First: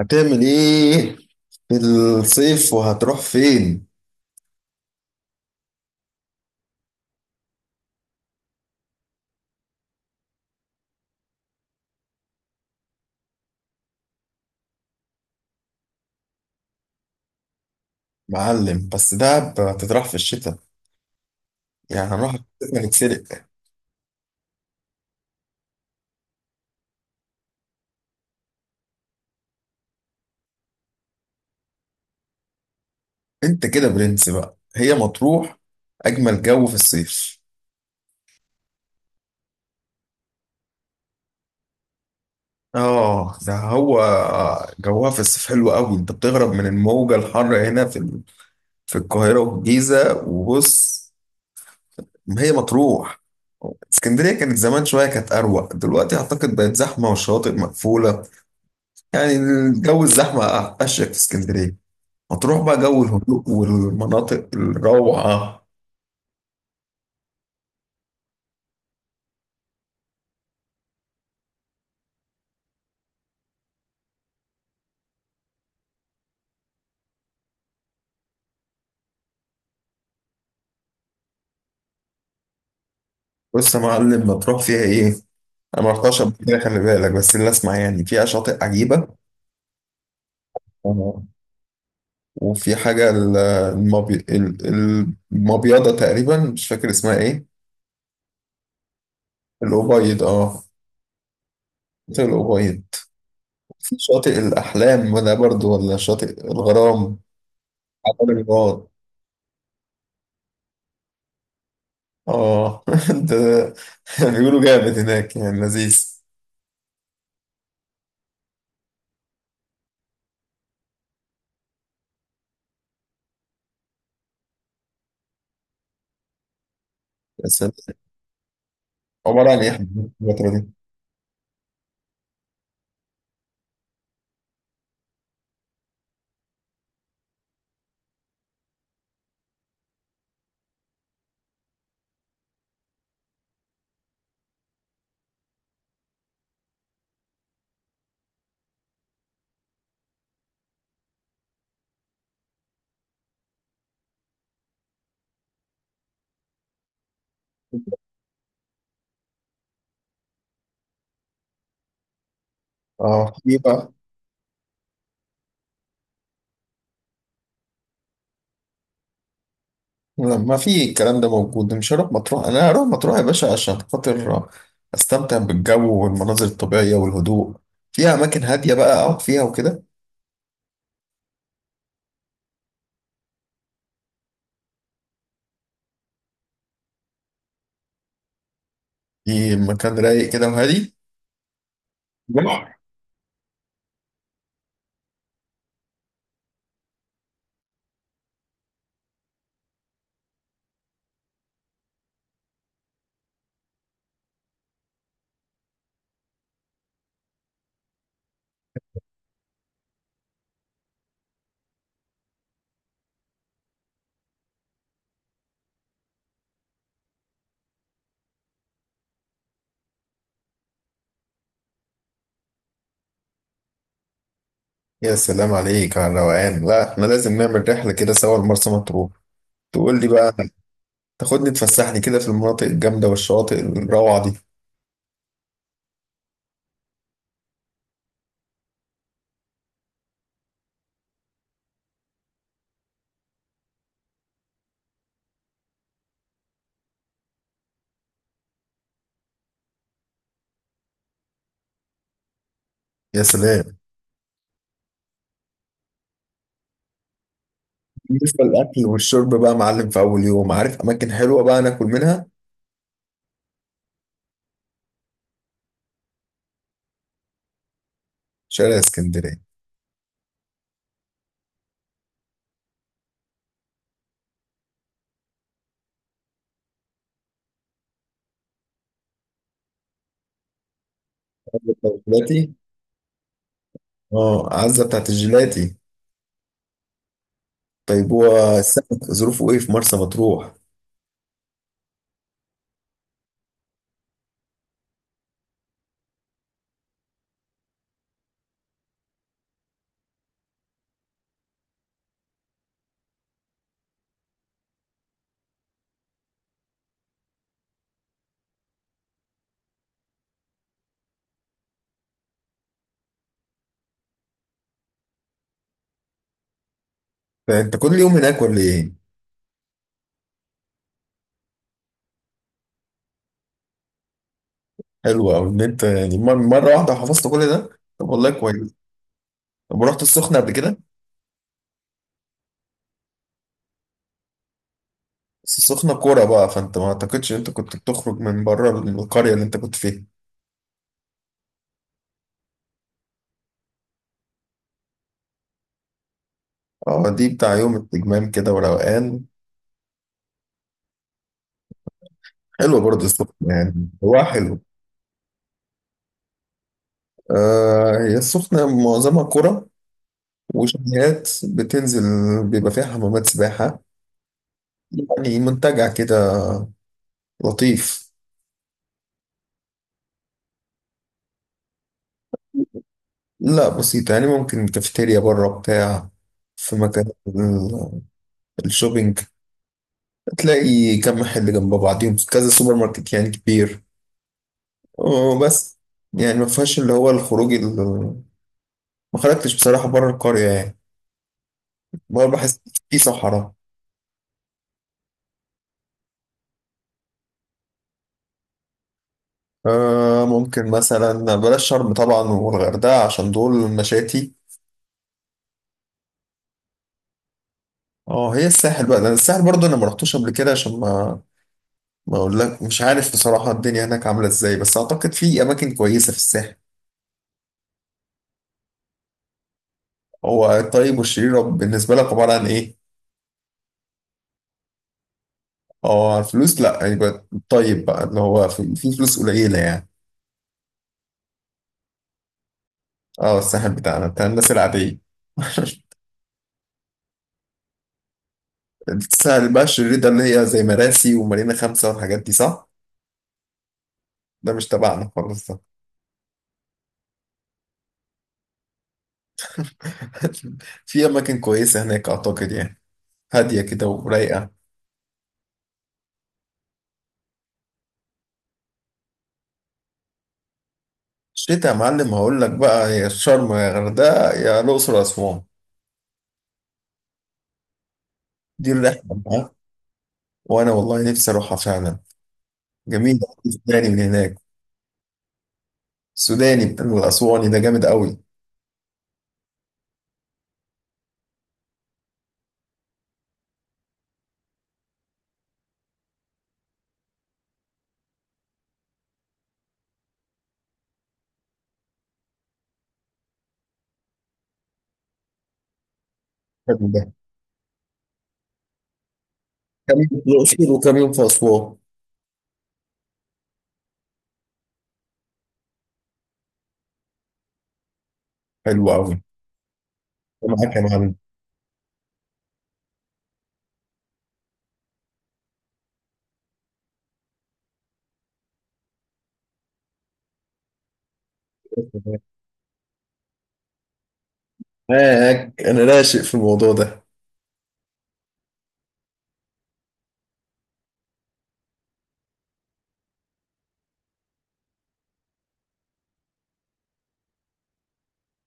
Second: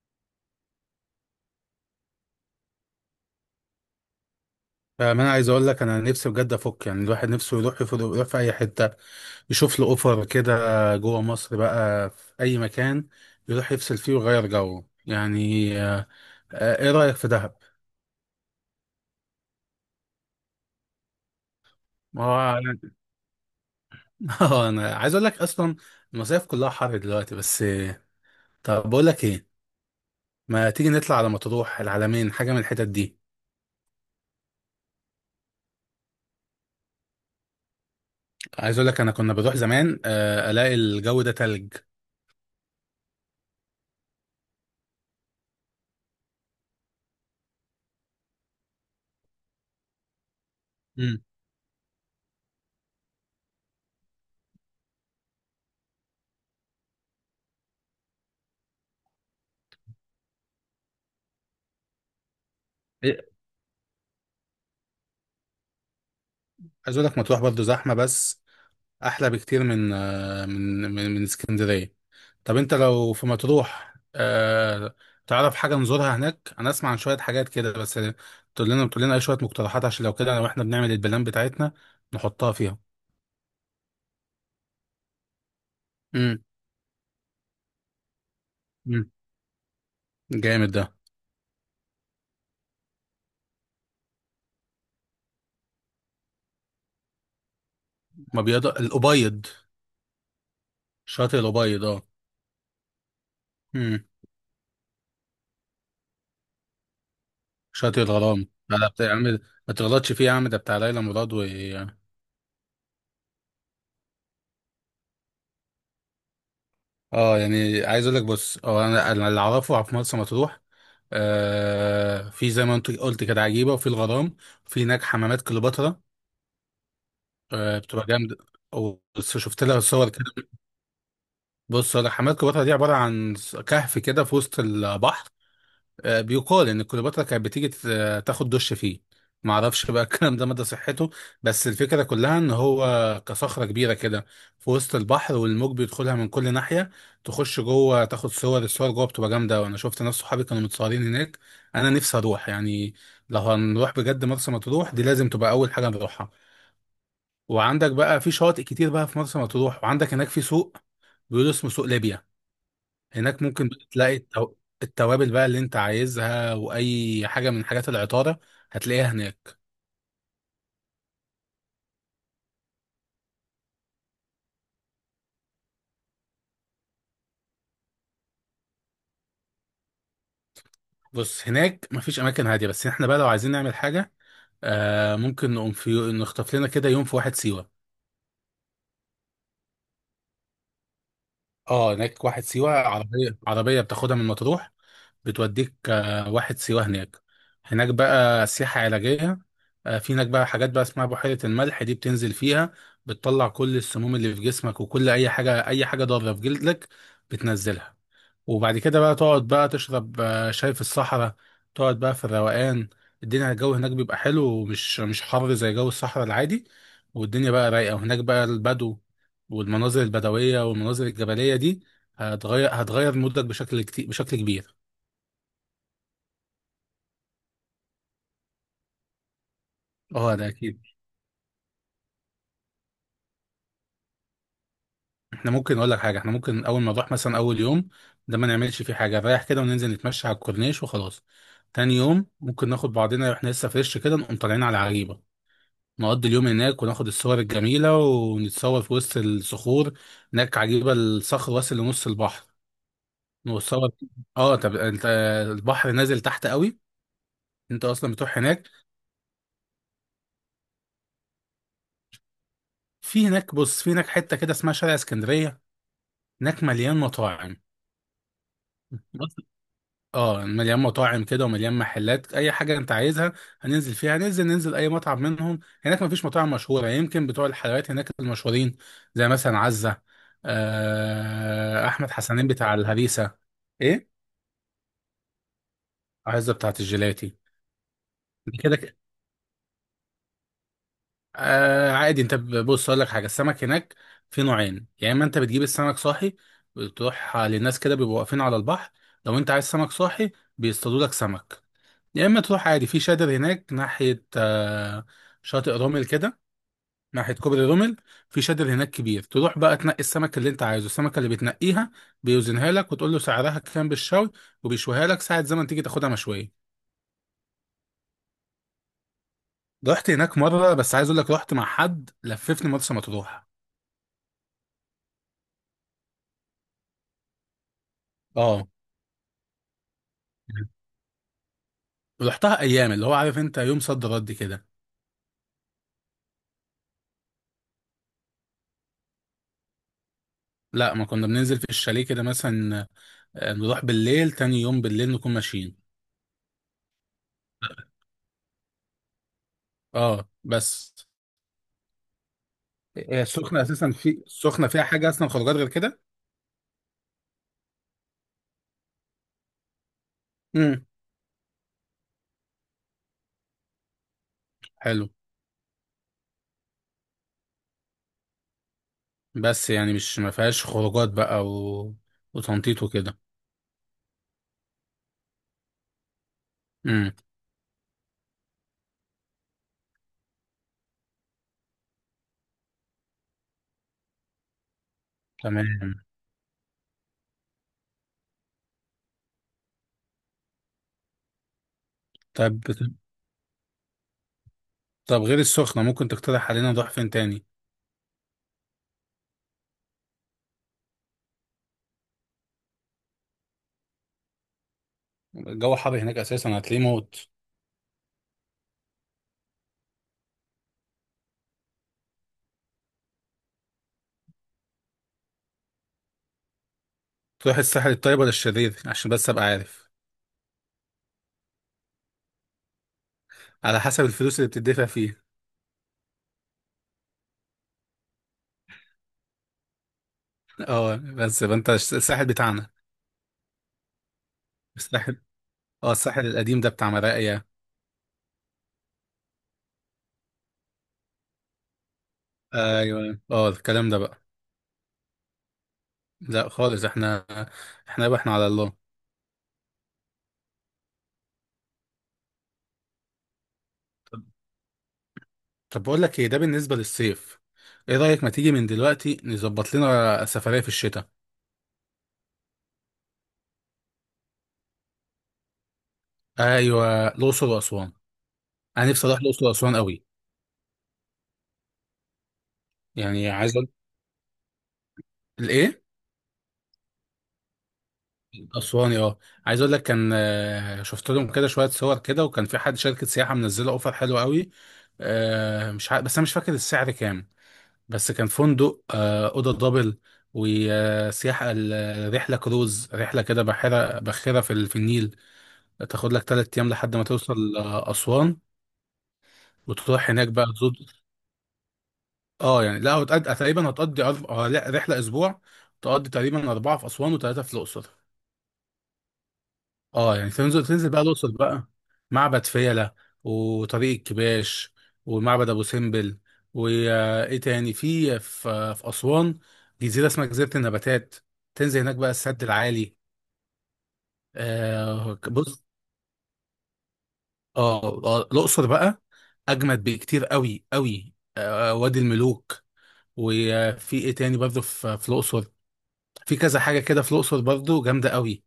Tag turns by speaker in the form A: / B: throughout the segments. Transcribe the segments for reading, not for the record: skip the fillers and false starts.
A: هتعمل ايه في الصيف وهتروح فين؟
B: فاهم انا عايز اقول لك انا نفسي بجد افك. يعني الواحد نفسه يروح، يفضل يروح في اي حته يشوف له اوفر كده، جوه مصر بقى في اي مكان يروح يفصل فيه ويغير جو. يعني ايه رايك في دهب؟
A: معلم، بس دهب هتتراح في الشتاء، يعني
B: ما
A: هنروح في
B: هو
A: الشتاء نتسرق؟
B: انا عايز اقول لك اصلا المصايف كلها حر دلوقتي بس. طب بقول لك ايه، ما تيجي نطلع على مطروح، العلمين، حاجه من الحتت دي.
A: انت كده برنس بقى، هي مطروح اجمل جو في الصيف.
B: عايز اقول لك انا كنا بروح زمان، الاقي الجو ده تلج.
A: اه ده هو، جوها في الصيف حلو قوي، انت بتهرب من الموجة الحر هنا في في القاهرة والجيزة وبص.
B: امم.
A: ما هي مطروح. اسكندرية كانت زمان شوية كانت أروق، دلوقتي أعتقد بقت زحمة والشواطئ مقفولة، يعني الجو الزحمة. أشيك في اسكندرية هتروح بقى جو
B: إيه؟
A: الهدوء والمناطق الروعة.
B: عايز اقول لك مطروح برضه زحمه، بس احلى بكتير من آه، من من من اسكندريه. طب انت لو في مطروح، تعرف حاجه نزورها هناك؟ انا اسمع عن شويه حاجات كده بس. تقول لنا اي شويه مقترحات، عشان لو كده، لو احنا بنعمل البلان بتاعتنا نحطها فيها.
A: بص يا معلم ما تروح فيها ايه، انا ما رحتش
B: امم.
A: قبل كده خلي بالك، بس اللي اسمع يعني فيها شاطئ عجيبة.
B: امم. جامد ده.
A: آه. وفي حاجة المبيضة تقريبا، مش فاكر اسمها ايه.
B: ما بيض الابيض.
A: الأبيض، اه،
B: شاطئ الابيض اه.
A: شاطئ الأبيض. في
B: امم.
A: شاطئ الأحلام ده برضو ولا شاطئ الغرام؟
B: شاطئ
A: عبد
B: الغرام، لا
A: الغرام.
B: لا، يا عم ما تغلطش فيه يا عم، ده بتاع ليلى مراد.
A: اه ده بيقولوا جامد هناك يعني لذيذ.
B: اه يعني عايز اقول لك، بص، هو أنا اللي اعرفه في مرسى مطروح في، زي ما انت قلت كده، عجيبه، وفي الغرام، وفي هناك حمامات كليوباترا.
A: بس
B: بتبقى جامده،
A: عبارة عن
B: وشفت
A: ايه
B: لها صور كده.
A: الفترة دي؟
B: بص أقول لك، حمامات كليوباترا دي عباره عن كهف كده في وسط البحر. بيقال ان كليوباترا كانت بتيجي تاخد دش فيه. ما اعرفش بقى الكلام ده مدى صحته، بس الفكره كلها ان هو كصخره كبيره كده في وسط البحر، والموج بيدخلها من كل ناحيه. تخش جوه تاخد صور، جوه بتبقى جامده، وانا شفت ناس صحابي كانوا متصورين هناك. انا نفسي اروح يعني. لو هنروح بجد مرسى مطروح دي لازم تبقى اول حاجه نروحها. وعندك بقى في شواطئ كتير بقى في مرسى مطروح، وعندك هناك في سوق بيقولوا اسمه سوق ليبيا.
A: اه،
B: هناك
A: في
B: ممكن بقى
A: بقى.
B: تلاقي التوابل بقى اللي انت عايزها، واي حاجه من حاجات العطاره هتلاقيها هناك.
A: ما في الكلام ده موجود، مش هروح مطروح. انا هروح مطروح يا باشا عشان خاطر استمتع بالجو والمناظر الطبيعية والهدوء، فيها اماكن هادية بقى اقعد فيها وكده.
B: بص هناك مفيش اماكن هاديه، بس احنا بقى لو عايزين نعمل حاجه ممكن نقوم في نخطف لنا كده يوم في واحد سيوه.
A: في مكان رايق كده وهادي.
B: اه هناك واحد سيوه،
A: بحر.
B: عربيه بتاخدها من مطروح بتوديك، واحد سيوه. هناك هناك بقى سياحه علاجيه، في هناك بقى حاجات بقى اسمها بحيره الملح، دي بتنزل فيها، بتطلع كل السموم اللي في جسمك، وكل اي حاجه ضاره في جلدك بتنزلها. وبعد كده بقى تقعد بقى تشرب شاي في الصحراء، تقعد بقى في الروقان. الدنيا، الجو هناك بيبقى حلو، ومش مش حر زي جو الصحراء العادي، والدنيا بقى رايقة، وهناك بقى البدو، والمناظر البدوية والمناظر الجبلية دي هتغير مودك بشكل كبير.
A: يا سلام عليك على الروقان، لا احنا لازم نعمل رحلة كده سوا لمرسى مطروح، تقول لي بقى،
B: اه ده اكيد.
A: تاخدني تفسحني كده في المناطق الجامدة والشواطئ الروعة دي.
B: احنا ممكن اقول لك حاجة احنا ممكن اول ما نروح مثلا اول يوم ده ما نعملش فيه حاجة، نريح كده وننزل نتمشى على الكورنيش وخلاص. تاني يوم ممكن ناخد بعضنا واحنا لسه فريش كده، نقوم طالعين على عجيبة، نقضي اليوم هناك، وناخد الصور الجميلة، ونتصور في وسط الصخور. هناك عجيبة، الصخر واصل لنص البحر،
A: يا سلام.
B: نتصور. اه طب انت، البحر نازل تحت قوي، انت اصلا بتروح
A: بالنسبة
B: هناك.
A: للأكل والشرب بقى معلم، في أول يوم عارف أماكن حلوة بقى ناكل منها؟
B: في هناك حتة كده اسمها شارع اسكندرية، هناك مليان مطاعم.
A: شارع
B: اه مليان مطاعم كده، ومليان محلات اي حاجه انت عايزها. هننزل فيها هننزل ننزل اي مطعم منهم. هناك مفيش مطاعم مشهوره يعني، يمكن بتوع الحلويات هناك المشهورين، زي مثلا عزه، احمد حسنين
A: اسكندرية.
B: بتاع الهريسه. ايه؟
A: اه، عزة بتاعت الجيلاتي.
B: عزه بتاعه الجيلاتي.
A: طيب هو
B: دي كده.
A: السمك ظروفه ايه في مرسى مطروح؟
B: عادي، بص اقول لك حاجه، السمك هناك في نوعين، يا اما انت بتجيب السمك صاحي، بتروح للناس كده بيبقوا واقفين على البحر، لو انت عايز سمك صاحي بيصطادوا لك سمك، يا اما تروح عادي في شادر هناك ناحيه، شاطئ رومل كده، ناحيه كوبري رومل. في شادر هناك كبير، تروح بقى تنقي السمك اللي انت عايزه، السمكه اللي بتنقيها بيوزنها لك وتقول له سعرها كام بالشوي، وبيشويها لك ساعه زمن تيجي تاخدها مشويه.
A: انت كل يوم هناك ولا ايه؟
B: رحت هناك مره بس، عايز اقول لك رحت مع حد لففني مرسى مطروح.
A: حلو أوي ان انت يعني مرة واحدة حفظت كل ده. طب والله
B: اه
A: كويس. طب رحت السخنة قبل كده؟
B: رحتها ايام اللي هو عارف انت، يوم صد رد كده.
A: بس السخنة كورة بقى، فانت ما اعتقدش ان انت كنت بتخرج من بره القرية اللي انت كنت فيها.
B: لا، ما كنا بننزل في الشاليه كده مثلا، نروح بالليل، تاني يوم بالليل نكون ماشيين.
A: اه دي بتاع يوم التجمام كده وروقان.
B: اه بس.
A: حلو برضه
B: هي
A: السخنة،
B: السخنة
A: يعني
B: أساسا في
A: هو حلو.
B: السخنة فيها حاجة أصلا خروجات غير كده؟
A: آه، هي السخنة معظمها كورة
B: امم.
A: وشاليهات بتنزل، بيبقى فيها حمامات سباحة،
B: حلو.
A: يعني منتجع كده لطيف.
B: بس يعني مش ما فيهاش خروجات بقى وتنطيط وكده.
A: لا بسيطة، يعني ممكن كافيتيريا بره بتاع، في مكان
B: امم.
A: الشوبينج، تلاقي كم محل جنب بعضهم، كذا سوبر ماركت يعني كبير، وبس.
B: تمام.
A: يعني ما فيهاش اللي هو الخروج ما خرجتش بصراحة بره القرية يعني، بره بحس
B: طب
A: في صحراء.
B: طب غير السخنة ممكن تقترح علينا نروح فين تاني؟
A: آه، ممكن مثلا بلاش شرم طبعا والغردقة، عشان دول مشاتي.
B: الجو حر هناك أساسا، هتلاقيه موت.
A: اه، هي الساحل بقى، لأن الساحل برضه انا ما رحتوش قبل كده، عشان ما اقول لك مش عارف بصراحة الدنيا هناك عاملة ازاي، بس اعتقد في اماكن كويسة في الساحل.
B: تروح الساحل الطيب ولا الشرير؟ عشان بس أبقى عارف.
A: هو الطيب والشرير بالنسبة لك عبارة عن إيه؟
B: على حسب الفلوس اللي بتدفع فيه.
A: اه، الفلوس، لأ يبقى الطيب بقى اللي هو في فلوس قليلة يعني.
B: اه، بس يبقى أنت الساحل بتاعنا.
A: اه الساحل بتاعنا بتاع الناس العادية.
B: الساحل، اه الساحل القديم ده بتاع مراقيا.
A: الساحل بقى الشرير ده اللي هي زي مراسي ومارينا خمسة والحاجات دي، صح؟
B: ايوه اه الكلام ده بقى.
A: ده مش تبعنا خالص ده.
B: لا خالص، احنا احنا بقى احنا على الله.
A: في أماكن كويسة هناك أعتقد يعني، هادية كده ورايقة.
B: طب بقول لك ايه، ده بالنسبه للصيف، ايه رايك ما تيجي من دلوقتي نظبط لنا سفريه في الشتاء؟
A: الشتا يا معلم هقول لك بقى، يا شرم يا غردقة يا الأقصر وأسوان،
B: ايوه، الاقصر واسوان،
A: دي
B: انا
A: الرحلة
B: نفسي اروح الاقصر
A: بقى.
B: واسوان قوي.
A: وأنا والله نفسي أروحها فعلا. جميل.
B: يعني عايز اقول.
A: تاني من هناك.
B: الايه؟
A: السوداني بتاع الأسواني ده جامد قوي.
B: اسواني اه. عايز اقول لك كان، شفت لهم كده شويه صور كده، وكان في حد شركه سياحه منزله اوفر حلو قوي. مش عارف بس انا مش فاكر السعر كام. بس كان فندق، اوضه دبل، وسياحه، الرحله كروز، رحله كده بحيره باخره في النيل، تاخد لك 3 ايام
A: حلو
B: لحد
A: ده.
B: ما توصل، اسوان،
A: كمين
B: وتروح هناك
A: في
B: بقى
A: الأقصر
B: تزود.
A: وكمين في أسوان.
B: اه يعني، لا، هتقضي أرب... آه، لا، رحلة أسبوع، تقضي تقريبا أربعة في أسوان وثلاثة في الأقصر.
A: حلو قوي.
B: اه يعني تنزل
A: معاك يا
B: تنزل بقى
A: معلم.
B: الأقصر بقى، معبد فيلة، وطريق الكباش، ومعبد أبو سمبل. وإيه تاني في أسوان؟ جزيرة اسمها جزيرة النباتات، تنزل هناك بقى السد العالي.
A: معاك،
B: بص،
A: أنا راشق في الموضوع ده.
B: اه، الأقصر بقى أجمد بكتير قوي قوي، وادي الملوك. وفي إيه تاني برضه في الأقصر؟ في كذا حاجة كده في الأقصر برضه جامدة قوي.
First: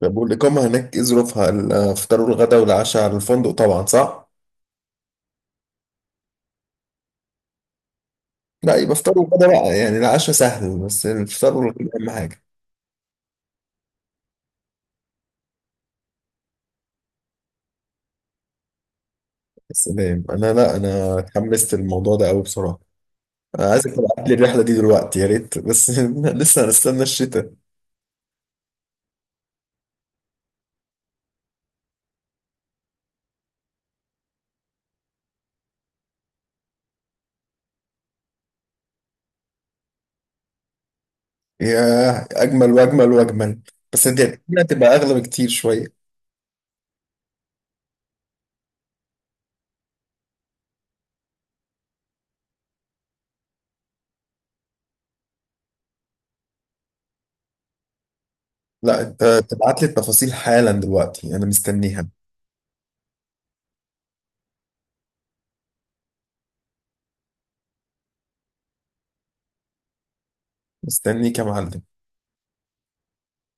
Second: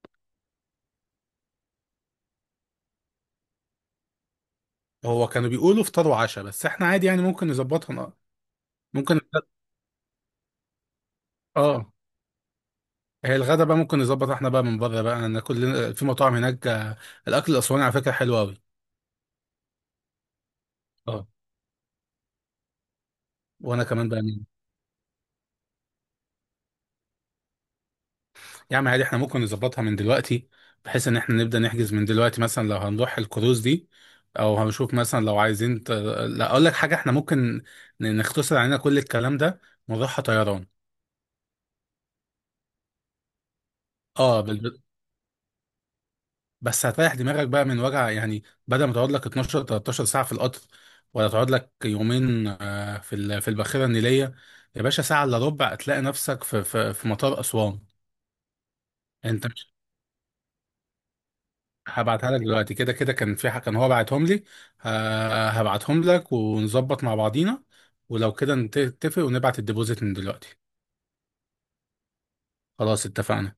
A: طب والإقامة هناك إيه ظروفها؟ الفطار والغدا والعشاء على الفندق طبعا، صح؟
B: هو كانوا بيقولوا فطار وعشاء، بس احنا عادي يعني ممكن نظبطها.
A: لا يبقى فطار
B: ممكن.
A: وغدا بقى، يعني العشاء سهل، بس الفطار والغدا
B: اه،
A: أهم حاجة.
B: هي الغدا بقى ممكن نظبط احنا بقى من بره بقى، ناكل في مطاعم هناك. الأكل الأسواني على فكرة حلو قوي.
A: يا سلام، أنا لا أنا
B: اه،
A: اتحمست الموضوع ده قوي بصراحة. أنا
B: وانا
A: عايزك
B: كمان بقى
A: تبعت لي
B: مين.
A: الرحلة دي دلوقتي يا ريت، بس لسه هنستنى الشتاء.
B: يا عم عادي، احنا ممكن نظبطها من دلوقتي، بحيث ان احنا نبدأ نحجز من دلوقتي، مثلا لو هنروح الكروز دي، او هنشوف مثلا لو عايزين لا اقول لك حاجة، احنا ممكن نختصر علينا كل الكلام ده ونروحها طيران.
A: ياه، اجمل واجمل واجمل، بس دي
B: اه
A: دي
B: بالظبط.
A: هتبقى اغلى بكتير شويه.
B: بس هتريح دماغك بقى من وجع، يعني بدل ما تقعد لك 12 13 ساعة في القطر، ولا تقعد لك يومين، في الباخرة النيلية. يا باشا ساعة إلا ربع هتلاقي نفسك في مطار أسوان.
A: لا انت
B: أنت مش،
A: تبعت لي التفاصيل حالا دلوقتي، انا مستنيها.
B: هبعتها لك دلوقتي كده كده، كان في كان هو بعتهم لي. هبعتهم لك ونظبط مع بعضينا، ولو كده نتفق ونبعت الديبوزيت من دلوقتي.
A: مستنيك يا معلم.
B: خلاص اتفقنا.